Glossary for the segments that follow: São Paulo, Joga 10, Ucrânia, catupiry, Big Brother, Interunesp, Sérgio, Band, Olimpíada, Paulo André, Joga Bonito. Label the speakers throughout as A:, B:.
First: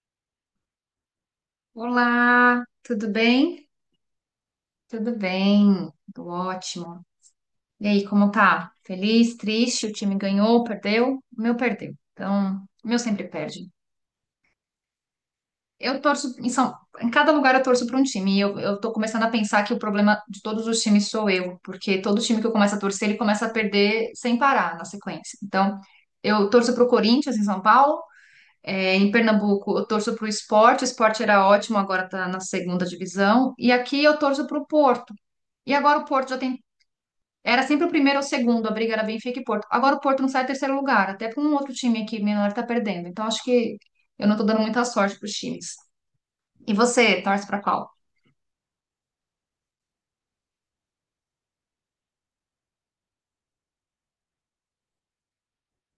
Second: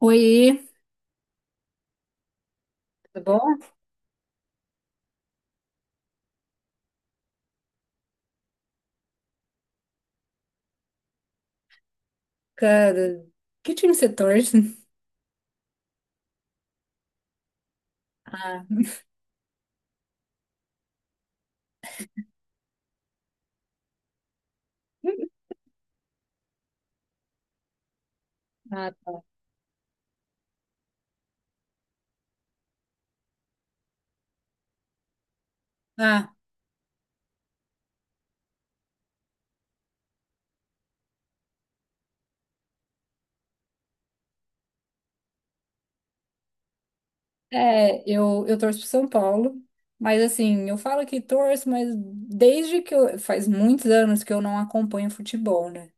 A: Oi,
B: Olá, tudo
A: tudo
B: bem?
A: bom?
B: Tudo bem, tudo ótimo. E aí, como tá? Feliz, triste? O time ganhou, perdeu? O meu perdeu. Então, o meu
A: Cara,
B: sempre perde.
A: que time você torce?
B: Eu torço em São, Em cada lugar eu torço para um time. E eu,
A: Ah,
B: eu tô começando a pensar que o problema de todos os times sou eu, porque todo time que eu começo a torcer, ele começa a perder sem parar na sequência. Então, eu torço para o Corinthians em São Paulo.
A: ah,
B: É, em
A: tá.
B: Pernambuco, eu torço para o Sport era ótimo, agora está na segunda divisão. E aqui eu torço para o Porto. E agora o Porto
A: Ah,
B: já tem. Era sempre o primeiro ou o segundo, a briga era Benfica e Porto. Agora o Porto não sai terceiro lugar, até porque um outro time aqui menor está perdendo. Então acho que eu não estou dando muita sorte para os times. E você, torce para qual?
A: é, eu torço pro São Paulo, mas assim, eu falo que torço, mas desde que eu, faz muitos anos que eu não acompanho futebol, né?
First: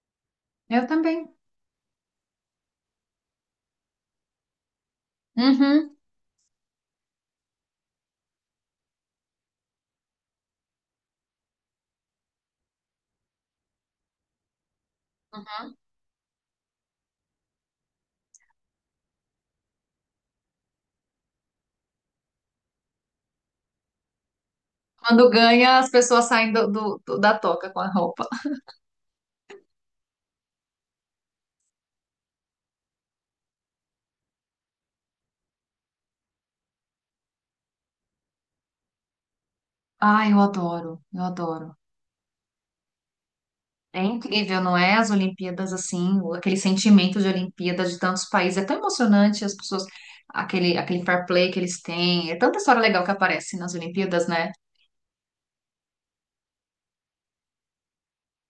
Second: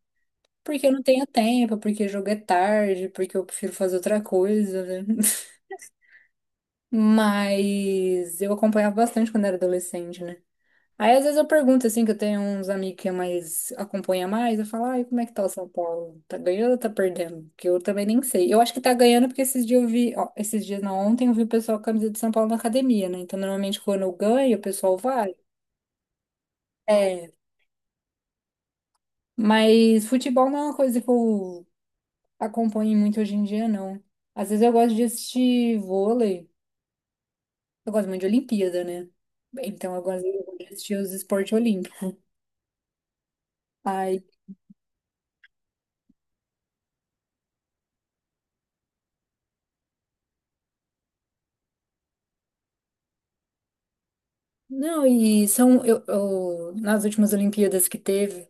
A: Porque
B: Eu
A: eu não tenho
B: também.
A: tempo, porque jogo é tarde, porque eu prefiro fazer outra coisa, né?
B: Uhum.
A: Mas eu acompanhava bastante quando era adolescente, né? Aí às vezes eu pergunto assim, que eu tenho uns amigos que mais acompanha mais, eu falo, ai, como é que tá o São Paulo? Tá ganhando ou tá perdendo? Porque eu também nem sei. Eu acho que tá ganhando porque esses dias eu vi, ó, esses dias não, ontem eu vi o pessoal com a camisa de São Paulo na academia, né? Então normalmente quando eu ganho, o pessoal
B: Quando
A: vai.
B: ganha, as pessoas saem
A: É,
B: da toca com a roupa.
A: mas futebol não é uma coisa que eu acompanho muito hoje em dia, não. Às vezes eu gosto de assistir vôlei, eu gosto muito de Olimpíada, né? Então eu gosto
B: Ah, eu
A: de assistir
B: adoro,
A: os
B: eu
A: esportes
B: adoro.
A: olímpicos.
B: É incrível, não é? As Olimpíadas assim, aquele sentimento de Olimpíada de tantos países. É tão emocionante as pessoas, aquele fair play que eles têm. É tanta história legal que aparece nas Olimpíadas, né?
A: Não, e são, nas últimas Olimpíadas que teve,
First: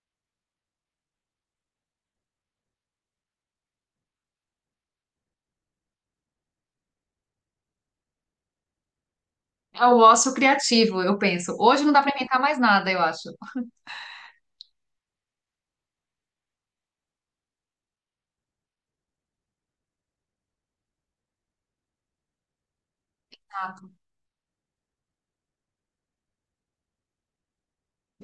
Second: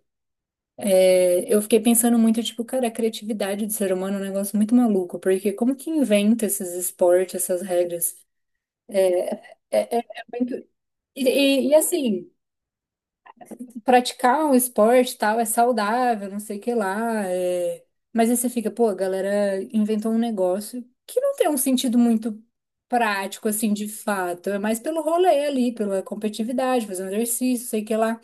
A: é, eu fiquei pensando muito, tipo, cara, a criatividade do ser humano é um negócio muito maluco, porque como que inventa esses esportes, essas regras?
B: É
A: É, é-
B: o
A: é
B: ócio
A: muito-
B: criativo, eu
A: E,
B: penso. Hoje não dá para
A: assim,
B: inventar mais nada, eu acho.
A: praticar um esporte e tal é saudável, não sei o que lá. Mas aí você fica, pô, a galera inventou um negócio que não tem um sentido muito prático, assim, de fato, é mais pelo rolê ali, pela competitividade, fazer um exercício, sei o que lá.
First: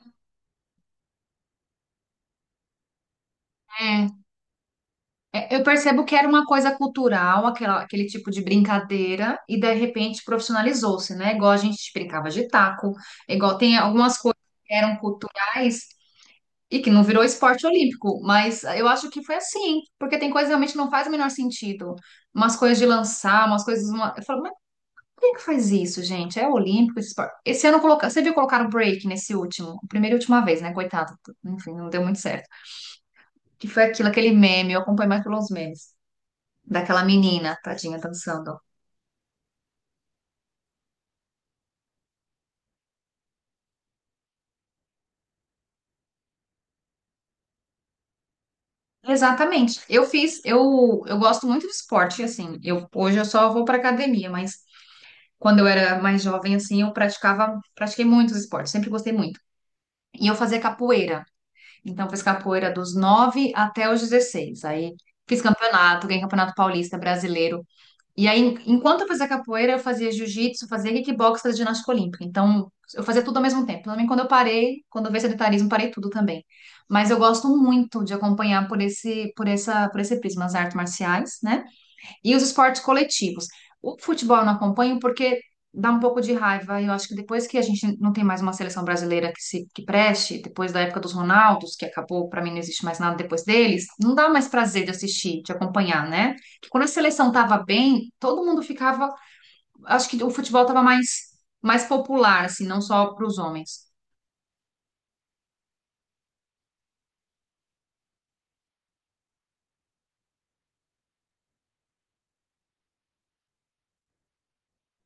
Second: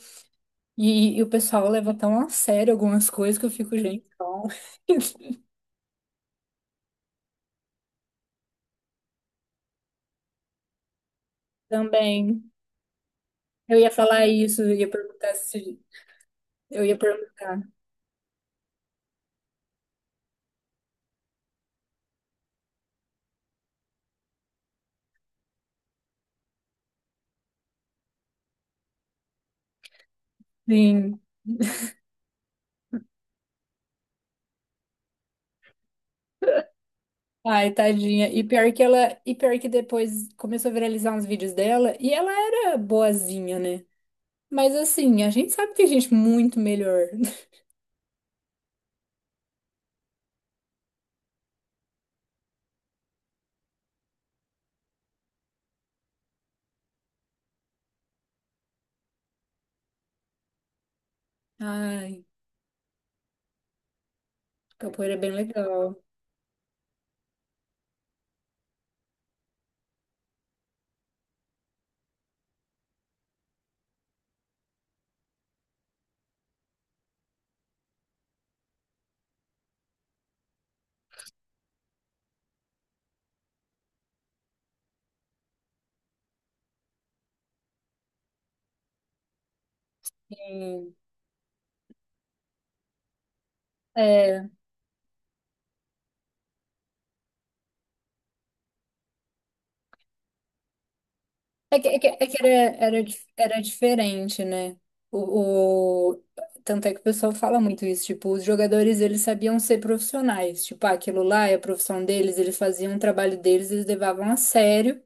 A: E o pessoal leva tão a sério algumas coisas que eu fico, gente,
B: É,
A: não.
B: eu percebo que era uma coisa cultural, aquele tipo de brincadeira, e de repente profissionalizou-se, né? Igual a gente brincava
A: Também.
B: de taco, igual tem
A: Eu ia
B: algumas
A: falar
B: coisas
A: isso, eu
B: que
A: ia
B: eram
A: perguntar se.
B: culturais e
A: Eu
B: que
A: ia
B: não virou
A: perguntar.
B: esporte olímpico, mas eu acho que foi assim, porque tem coisas que realmente não faz o menor sentido. Umas coisas de lançar, umas coisas. Eu falo, quem que faz isso, gente? É olímpico, esse esporte. Você viu colocar o break nesse último, primeira e última vez, né? Coitado,
A: Sim.
B: enfim, não deu muito certo. Que foi aquilo, aquele meme, eu acompanho mais pelos memes, daquela menina,
A: Ai,
B: tadinha,
A: tadinha. E
B: dançando.
A: pior que ela. E pior que depois começou a viralizar uns vídeos dela e ela era boazinha, né? Mas assim, a gente sabe que tem gente muito melhor.
B: Exatamente. Eu gosto muito de esporte, assim. Eu hoje eu só vou para academia, mas quando eu era mais jovem, assim, pratiquei muitos esportes, sempre gostei muito. E eu fazia capoeira. Então, fiz
A: Ai,
B: capoeira dos 9 até os 16. Aí
A: capoeira é bem
B: fiz
A: legal.
B: campeonato, ganhei campeonato paulista, brasileiro. E aí, enquanto eu fazia capoeira, eu fazia jiu-jitsu, fazia kickbox, fazia ginástica olímpica. Então, eu fazia tudo ao mesmo tempo. Também quando eu parei, quando eu veio sedentarismo, parei tudo também. Mas eu gosto muito de acompanhar por esse prisma as artes marciais, né? E os esportes coletivos. O futebol eu não acompanho porque dá um pouco de raiva. Eu acho que depois que a gente não tem mais uma seleção brasileira que se que preste, depois da
A: Sim.
B: época dos Ronaldos, que acabou, para mim não existe mais nada depois deles, não dá
A: É.
B: mais prazer de assistir, de acompanhar, né? Porque quando a seleção tava bem, todo mundo ficava, acho que o futebol tava mais
A: É
B: mais
A: que, é que, é
B: popular,
A: que
B: assim,
A: era,
B: não
A: era,
B: só para
A: dif-
B: os
A: era
B: homens.
A: diferente, né? O, o- Tanto é que o pessoal fala muito isso, tipo, os jogadores, eles sabiam ser profissionais, tipo, ah, aquilo lá é a profissão deles, eles faziam o trabalho deles, eles levavam a sério,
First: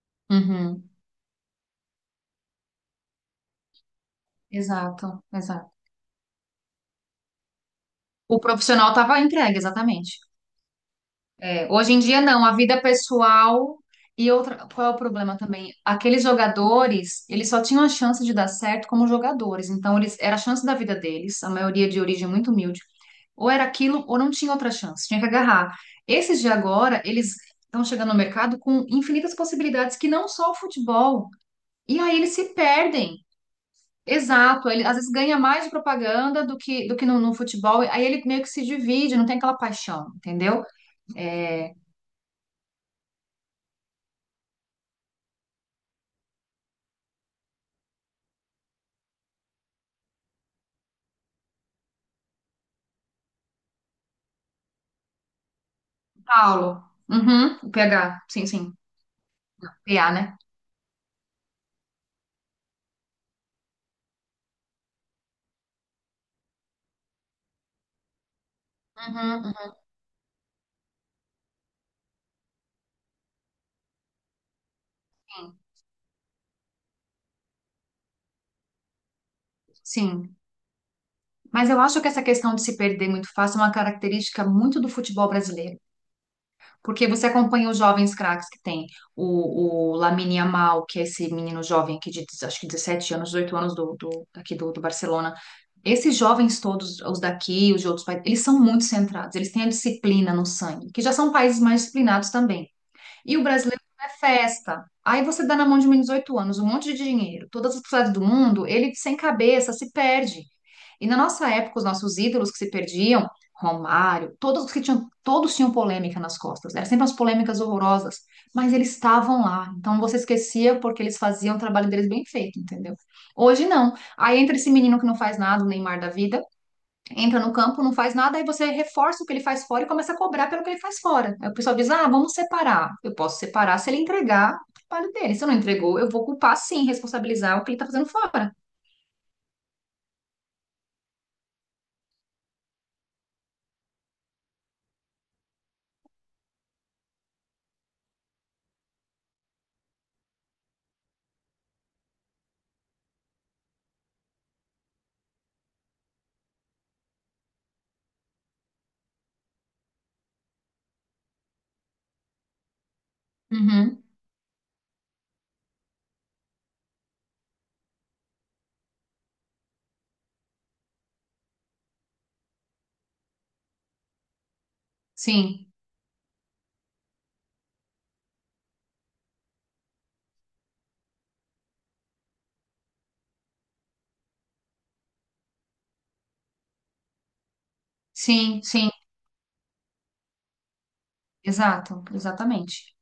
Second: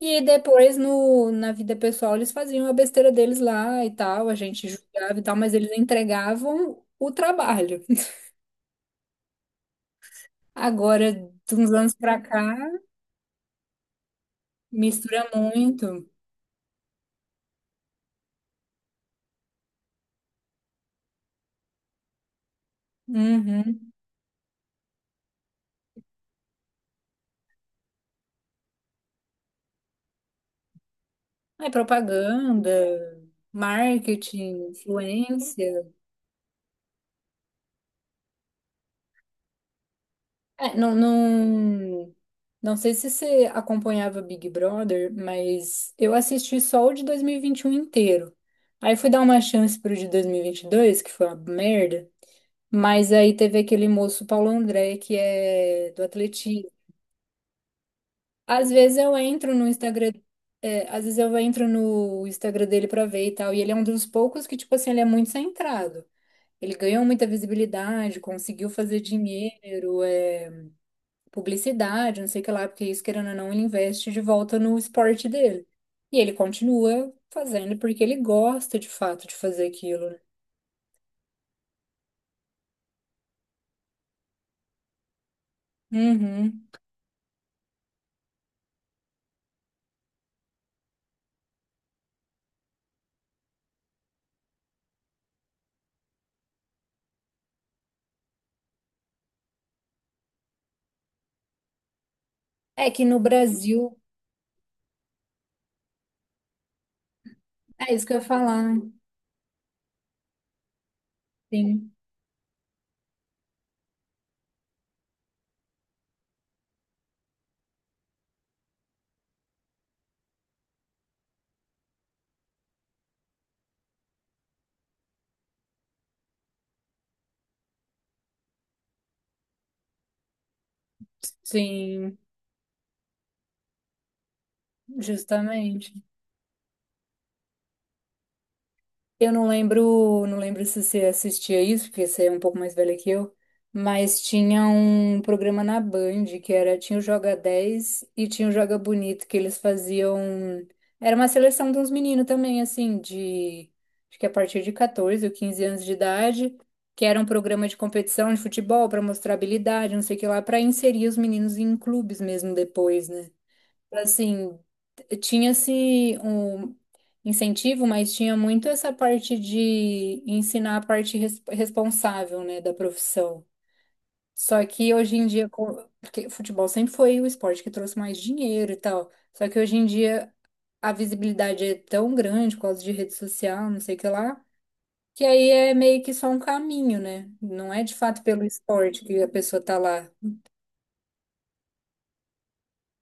A: e depois,
B: Uhum.
A: no, na vida pessoal, eles faziam a besteira deles lá e tal, a gente julgava e
B: Exato,
A: tal, mas eles
B: exato.
A: entregavam o trabalho.
B: O profissional tava entregue, exatamente.
A: Agora, de uns
B: Hoje
A: anos
B: em
A: pra
B: dia
A: cá,
B: não, a vida pessoal e outra, qual é o
A: mistura
B: problema também?
A: muito.
B: Aqueles jogadores, eles só tinham a chance de dar certo como jogadores, então eles era a chance da vida deles, a maioria de origem muito humilde. Ou era
A: Uhum.
B: aquilo ou não tinha outra chance, tinha que agarrar. Esses de agora, eles estão chegando no mercado com infinitas possibilidades que não só o futebol.
A: É
B: E aí eles se
A: propaganda,
B: perdem.
A: marketing,
B: Exato, ele às vezes ganha mais de
A: influência.
B: propaganda do que no futebol, aí ele meio que se divide, não tem aquela paixão, entendeu?
A: É, não,
B: É,
A: não, não sei se você acompanhava Big Brother, mas eu assisti só o de dois mil e vinte e um inteiro. Aí fui dar uma chance pro de dois mil e vinte e dois que foi uma merda. Mas aí teve aquele moço Paulo André, que é do atletismo.
B: Paulo. Uhum, o PH. Sim,
A: Às
B: sim.
A: vezes eu entro no
B: PA,
A: Instagram,
B: né?
A: às vezes eu entro no Instagram dele pra ver e tal, e ele é um dos poucos que, tipo assim, ele é muito centrado. Ele ganhou muita visibilidade, conseguiu fazer
B: Uhum,
A: dinheiro, publicidade, não sei o que lá, porque isso, querendo ou não, ele investe de volta no esporte
B: uhum.
A: dele. E ele continua fazendo porque ele gosta de fato de fazer aquilo, né?
B: Sim. Mas eu acho que essa questão de se perder muito fácil é uma característica muito do futebol brasileiro.
A: Uhum.
B: Porque você acompanha os jovens craques que tem. O Lamine Yamal, que é esse menino jovem aqui de acho que 17 anos, 18 anos do Barcelona. Esses jovens todos, os daqui, os de outros países, eles são muito centrados, eles têm a disciplina no sangue, que já são países mais disciplinados também.
A: É que no
B: E o brasileiro
A: Brasil,
B: é festa. Aí você dá na mão de um menino de 18 anos um monte de dinheiro, todas as
A: é isso que
B: cidades
A: eu
B: do
A: ia falar.
B: mundo, ele sem cabeça se perde. E na nossa época, os
A: Sim,
B: nossos ídolos que se perdiam, Romário, todos os que tinham, todos tinham polêmica nas costas. Eram sempre umas polêmicas horrorosas, mas eles estavam lá. Então você esquecia porque eles faziam o trabalho deles bem feito, entendeu? Hoje não. Aí entra esse menino que não faz nada, o Neymar da vida, entra no campo, não faz nada, aí você reforça o que ele faz fora e começa a cobrar pelo que ele faz fora. Aí o pessoal diz: ah,
A: sim,
B: vamos separar. Eu posso separar se ele entregar o trabalho dele. Se não
A: justamente.
B: entregou, eu vou culpar sim, responsabilizar o que ele está fazendo fora.
A: Eu não lembro, não lembro se você assistia isso, porque você é um pouco mais velha que eu, mas tinha um programa na Band que era, tinha o Joga 10 e tinha o Joga Bonito, que eles faziam, era uma seleção de uns meninos também, assim, de, acho que a partir de 14 ou 15 anos de idade, que era um programa de competição de futebol para mostrar habilidade, não sei o que lá, para inserir os meninos em clubes mesmo depois, né?
B: Uhum.
A: Assim, tinha-se um incentivo, mas tinha muito essa parte de ensinar a parte responsável, né, da profissão. Só que hoje em dia,
B: Sim,
A: porque futebol sempre foi o esporte que trouxe mais dinheiro e tal. Só que hoje em dia a visibilidade é tão grande por causa de rede social, não sei o que lá, que aí é meio que só um caminho, né? Não é de fato pelo
B: sim, sim,
A: esporte que a pessoa tá lá.
B: exato, exatamente.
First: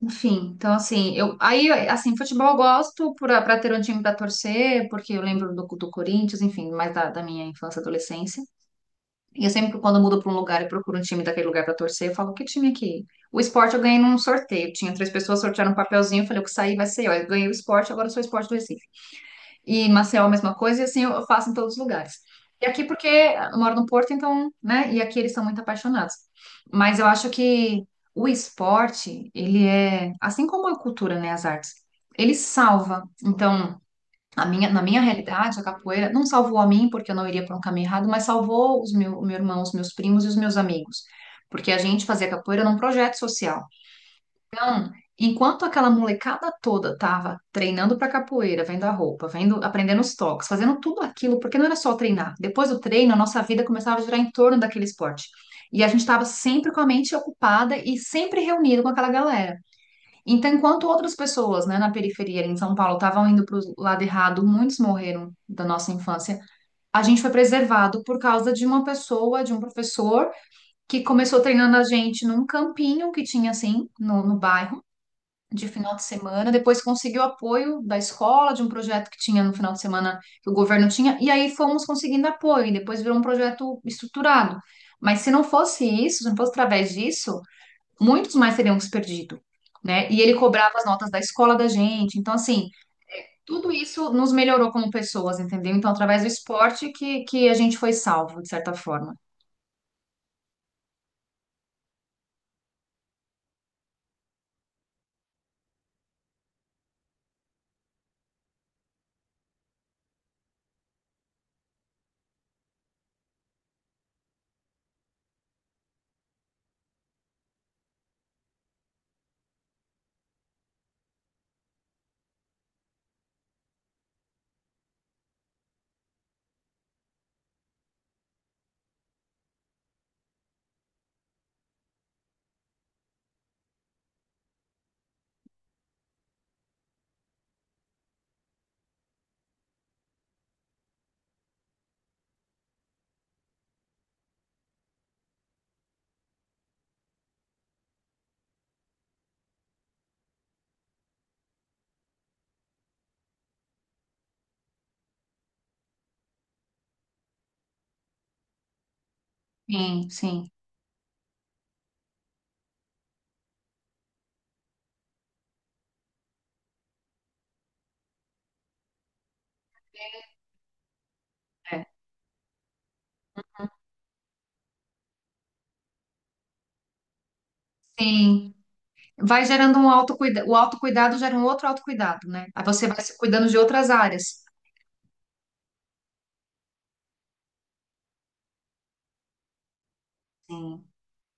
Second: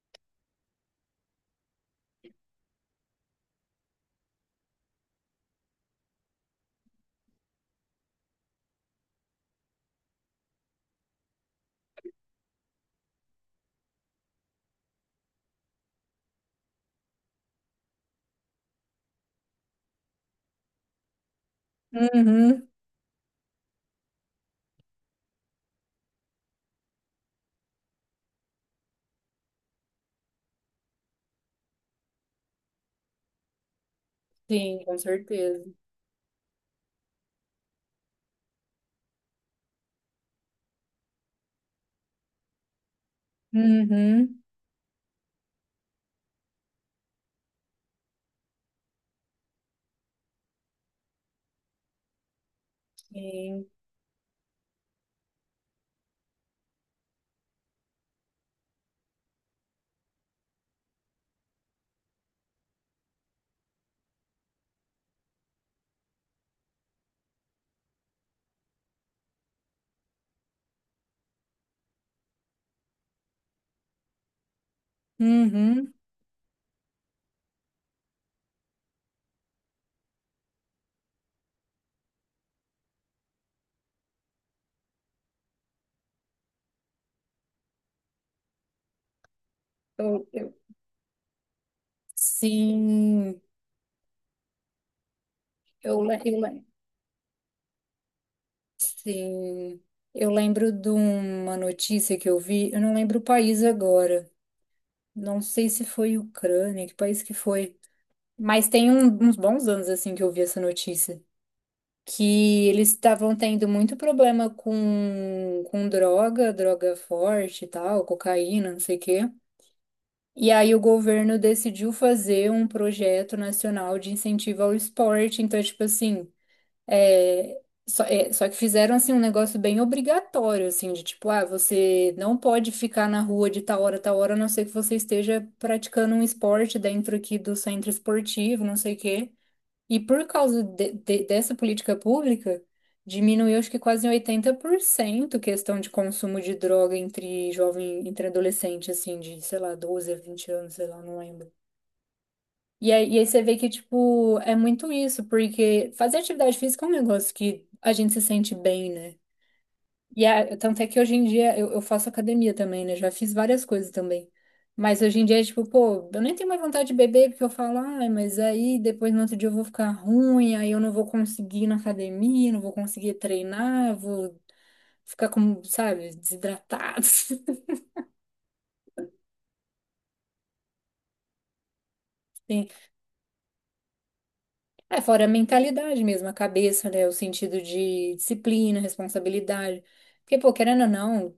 B: Enfim, então assim, eu aí assim, futebol eu gosto para ter um time para torcer, porque eu lembro do Corinthians, enfim, mais da minha infância, e adolescência. E eu sempre, quando eu mudo para um lugar e procuro um time daquele lugar para torcer, eu falo, que time aqui? O esporte eu ganhei num sorteio. Tinha três pessoas, sortearam um papelzinho, eu falei, o que sair vai ser eu. Eu ganhei o esporte, agora eu sou o esporte do Recife. E em Maceió a mesma coisa, e assim eu faço em todos os lugares. E
A: Uhum,
B: aqui porque eu moro no Porto, então, né? E aqui eles são muito apaixonados. Mas eu acho que o esporte, ele é, assim como a cultura, né, as artes, ele salva. Então, na
A: sim, com
B: minha realidade, a
A: certeza.
B: capoeira não salvou a mim, porque eu não iria por um caminho errado, mas salvou o meu irmão, os meus primos e os meus amigos. Porque a gente fazia capoeira num projeto social.
A: Uhum,
B: Então, enquanto aquela molecada toda tava treinando para capoeira, vendo a roupa, vendo, aprendendo os toques, fazendo tudo aquilo, porque não era só treinar. Depois do treino, a nossa vida
A: sim.
B: começava a girar em torno daquele esporte. E a gente estava sempre com a mente ocupada e sempre reunido com aquela galera. Então, enquanto outras pessoas, né, na periferia, em São Paulo, estavam indo para o lado errado, muitos morreram da nossa infância. A gente foi preservado por causa de uma pessoa, de um professor, que começou treinando a gente num campinho que tinha assim no bairro, de
A: Uhum.
B: final de semana. Depois conseguiu apoio da escola, de um projeto que tinha no final de semana que o governo tinha, e aí fomos conseguindo apoio, e depois virou um projeto estruturado. Mas se não fosse isso, se não fosse através disso muitos mais teriam se perdido, né? E
A: Eu,
B: ele
A: eu-
B: cobrava as notas da escola da gente. Então, assim,
A: sim,
B: tudo isso nos melhorou como pessoas, entendeu? Então,
A: eu, le-
B: através do
A: eu, le-
B: esporte que a gente foi salvo, de certa forma.
A: sim, eu lembro de uma notícia que eu vi, eu não lembro o país agora, não sei se foi Ucrânia, que país que foi, mas tem uns bons anos assim que eu vi essa notícia, que eles estavam tendo muito problema com, com droga forte e tal, cocaína, não sei o quê. E aí o governo decidiu fazer um projeto nacional de incentivo ao esporte, então, tipo assim, É, só que fizeram assim um negócio bem obrigatório, assim, de tipo, ah, você não pode ficar na rua de tal hora, a não ser que você esteja praticando um esporte dentro aqui do centro esportivo, não sei o quê. E por causa dessa política pública, diminuiu acho que quase em 80% questão de consumo de droga entre jovem, entre adolescente, assim, de, sei lá, 12 a 20 anos, sei lá, não lembro. E aí, você vê que, tipo, é muito isso, porque fazer atividade física é um negócio que a gente se sente bem, né?
B: Sim,
A: E
B: sim,
A: a, tanto é que hoje em dia eu faço academia também, né? Já fiz várias coisas também. Mas hoje em dia é tipo, pô, eu nem tenho mais vontade de beber, porque eu falo, ai, mas aí depois no outro dia eu vou ficar ruim, aí eu não vou conseguir ir na
B: é,
A: academia, não vou conseguir treinar, vou ficar como, sabe, desidratado.
B: sim. Vai gerando um autocuidado, o autocuidado gera um outro autocuidado, né? Aí você vai se cuidando de outras áreas.
A: É, fora a mentalidade mesmo, a cabeça, né? O sentido de disciplina, responsabilidade. Porque, pô, querendo
B: Sim.
A: ou não,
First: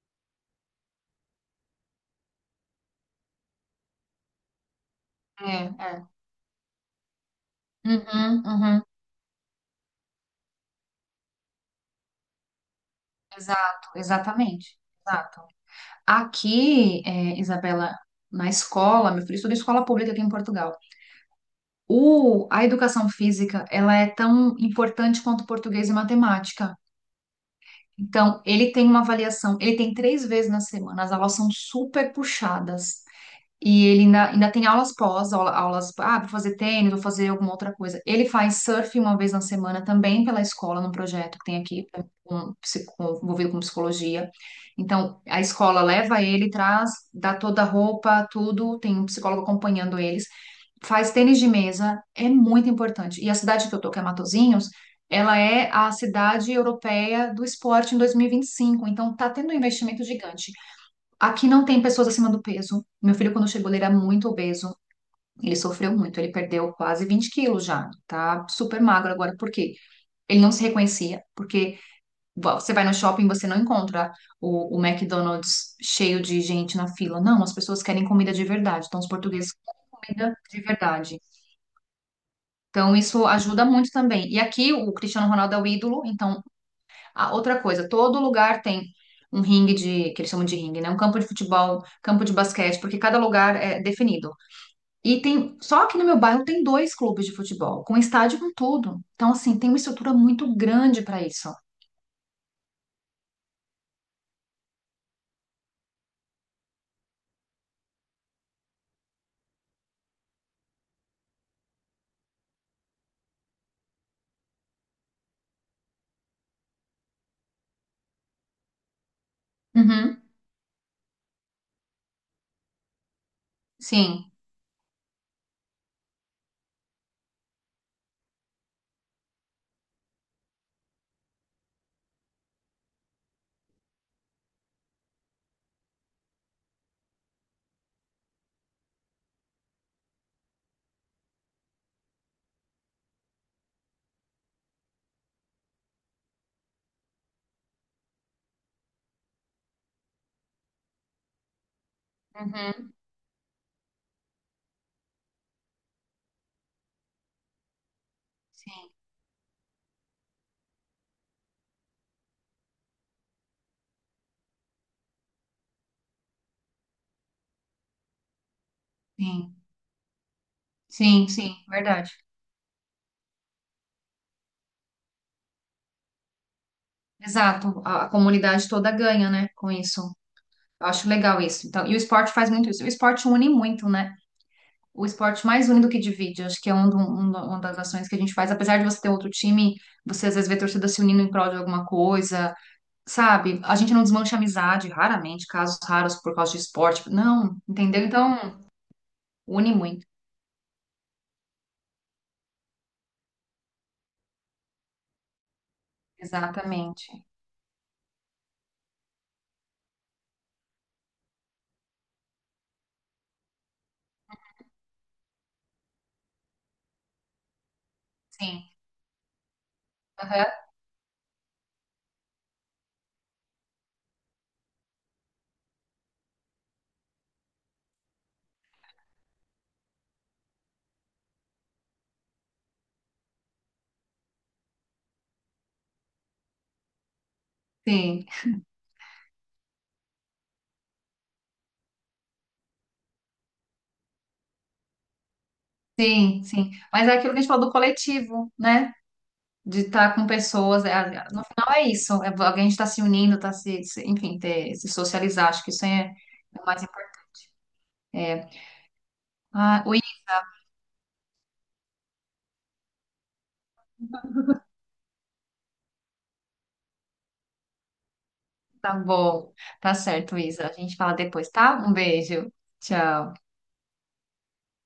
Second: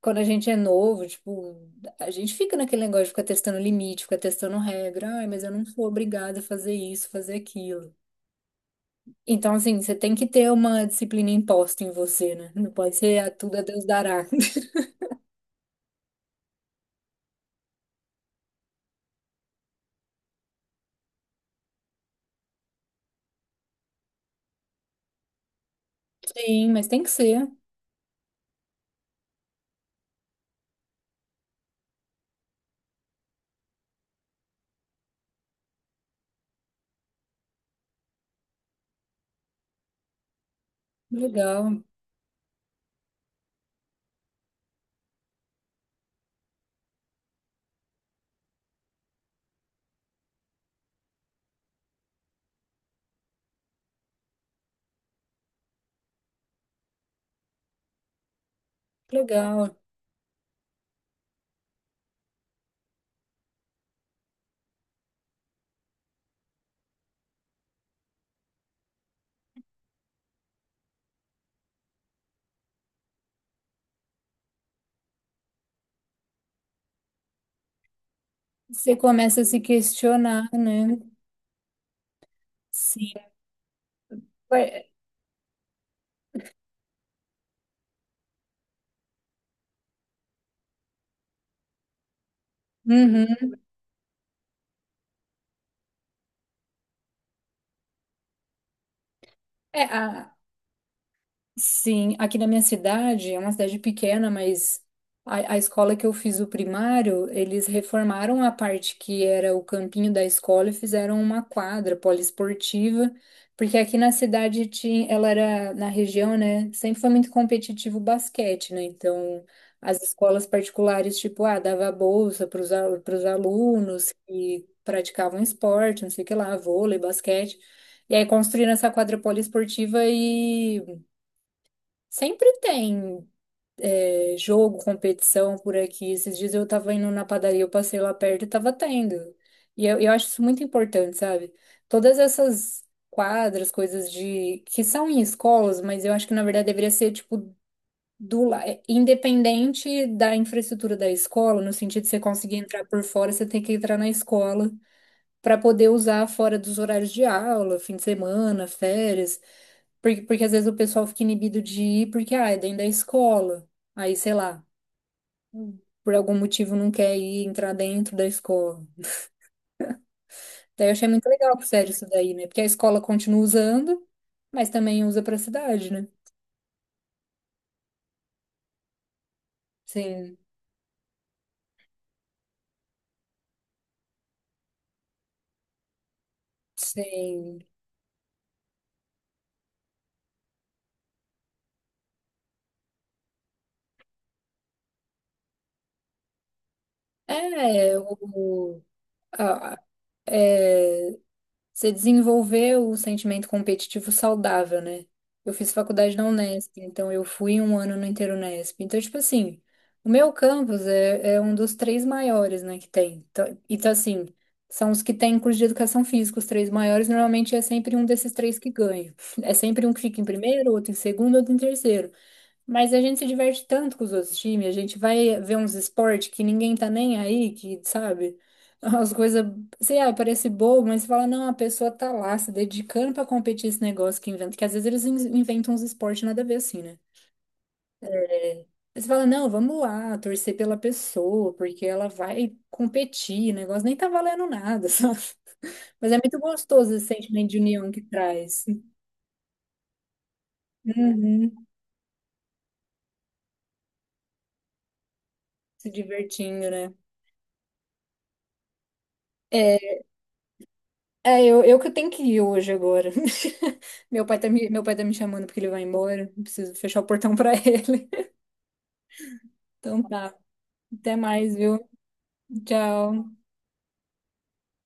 A: quando a gente é novo, tipo, a gente fica naquele negócio de ficar testando limite, ficar testando regra. Ai, mas eu
B: É,
A: não sou
B: é.
A: obrigada a fazer isso, fazer aquilo.
B: Uhum, uhum.
A: Então, assim, você tem que ter uma disciplina imposta em você, né? Não pode ser a tudo a Deus
B: Exato,
A: dará.
B: exatamente. Exato. Aqui, é, Isabela, na escola, meu filho estuda em escola pública aqui em Portugal. A educação física, ela é tão importante quanto português e
A: Sim,
B: matemática.
A: mas tem que ser.
B: Então, ele tem uma avaliação, ele tem três vezes na semana, as aulas são super puxadas. E ele ainda, ainda tem aulas, ah, vou fazer tênis, vou fazer alguma outra coisa. Ele faz surf uma vez na semana também pela escola, num projeto que tem
A: Legal,
B: aqui, um, envolvido com psicologia. Então, a escola leva ele, traz, dá toda a roupa, tudo, tem um psicólogo acompanhando ele faz tênis de mesa, é muito importante. E a cidade que eu tô, que é Matosinhos, ela é a cidade europeia do esporte em 2025, então tá tendo um
A: legal.
B: investimento gigante. Aqui não tem pessoas acima do peso. Meu filho, quando chegou, ele era muito obeso, ele sofreu muito, ele perdeu quase 20 quilos já, tá super magro agora. Por quê? Ele não se reconhecia, porque você vai no shopping, você não encontra o McDonald's cheio de gente na fila. Não, as pessoas querem comida de verdade,
A: Você
B: então os
A: começa a
B: portugueses
A: se
B: comem comida
A: questionar,
B: de
A: né?
B: verdade. Então,
A: Sim.
B: isso ajuda muito também. E aqui
A: Ué,
B: o Cristiano Ronaldo é o ídolo. Então, a outra coisa, todo lugar tem um ringue de, que eles chamam de ringue, né? Um campo de futebol, campo de basquete, porque cada
A: uhum.
B: lugar é definido. E tem, só aqui no meu bairro tem dois clubes de futebol, com estádio com tudo. Então, assim, tem uma
A: É,
B: estrutura
A: a-
B: muito grande para isso.
A: Sim, aqui na minha cidade, é uma cidade pequena, mas a escola que eu fiz o primário, eles reformaram a parte que era o campinho da escola e fizeram uma quadra poliesportiva, porque aqui na cidade tinha, ela era na região, né? Sempre foi muito competitivo o basquete, né? Então, as
B: Uhum,
A: escolas particulares, tipo, ah, dava bolsa para os alunos
B: sim.
A: que praticavam esporte, não sei o que lá, vôlei, basquete. E aí construíram essa quadra poliesportiva e sempre tem jogo, competição por aqui. Esses dias eu tava indo na padaria, eu passei lá perto e tava tendo. E eu acho isso muito importante, sabe? Todas essas quadras, coisas de que são em escolas, mas eu acho que na verdade deveria ser tipo independente da infraestrutura da escola, no sentido de você conseguir entrar
B: Uhum,
A: por fora, você tem que entrar na escola para poder usar fora dos horários de aula, fim de semana,
B: sim,
A: férias. Porque às vezes o pessoal fica inibido de ir porque, ah, é dentro da escola. Aí, sei lá, por algum motivo não quer ir entrar dentro da escola.
B: sim,
A: Daí eu achei muito
B: sim, sim,
A: legal pro Sérgio isso
B: verdade.
A: daí, né? Porque a escola continua usando, mas também usa pra cidade, né?
B: Exato. A comunidade toda ganha, né, com isso.
A: Sim,
B: Eu acho legal isso. Então, e o esporte faz muito isso. O esporte une muito, né? O esporte mais une do que divide. Acho que é uma
A: sim.
B: das ações que a gente faz. Apesar de você ter outro time, você às vezes vê torcida se unindo em prol de alguma coisa, sabe? A gente não desmancha amizade, raramente, casos raros por causa de esporte. Não,
A: É,
B: entendeu? Então,
A: o,
B: une muito.
A: Você desenvolveu o sentimento competitivo saudável, né? Eu fiz faculdade na Unesp,
B: Exatamente.
A: então eu fui um ano no Interunesp. Então, tipo assim, o meu campus é um dos três maiores, né, que tem. Então, assim, são os que têm curso de educação física, os três maiores, normalmente é sempre um desses três
B: Sim.
A: que ganha. É sempre um que fica em
B: Aham.
A: primeiro, outro em segundo, outro em terceiro. Mas a gente se diverte tanto com os outros times, a gente vai ver uns esportes que ninguém tá nem aí, que, sabe? As coisas, sei lá, parece bobo, mas você fala, não, a pessoa tá lá se dedicando pra competir esse negócio que inventa, que às vezes eles inventam uns esportes nada a ver assim, né?
B: Sim,
A: Aí você fala, não, vamos lá, torcer pela pessoa, porque ela vai competir, o negócio nem tá valendo nada, sabe? Mas é muito
B: sim, sim.
A: gostoso esse
B: Mas é aquilo que a gente
A: sentimento de
B: falou do
A: união que
B: coletivo,
A: traz.
B: né? De estar com pessoas. É, no
A: Uhum,
B: final é isso. É, alguém está se unindo, está enfim, ter, se socializar. Acho que isso
A: se
B: é é o
A: divertindo,
B: mais
A: né?
B: importante. É.
A: É,
B: Ah,
A: É, eu que tenho que ir hoje agora. Meu pai tá me chamando porque ele vai embora. Preciso fechar o portão pra ele.
B: tá bom. Tá
A: Então tá.
B: certo, Isa. A gente fala
A: Até
B: depois,
A: mais,
B: tá?
A: viu?
B: Um beijo.
A: Tchau.
B: Tchau.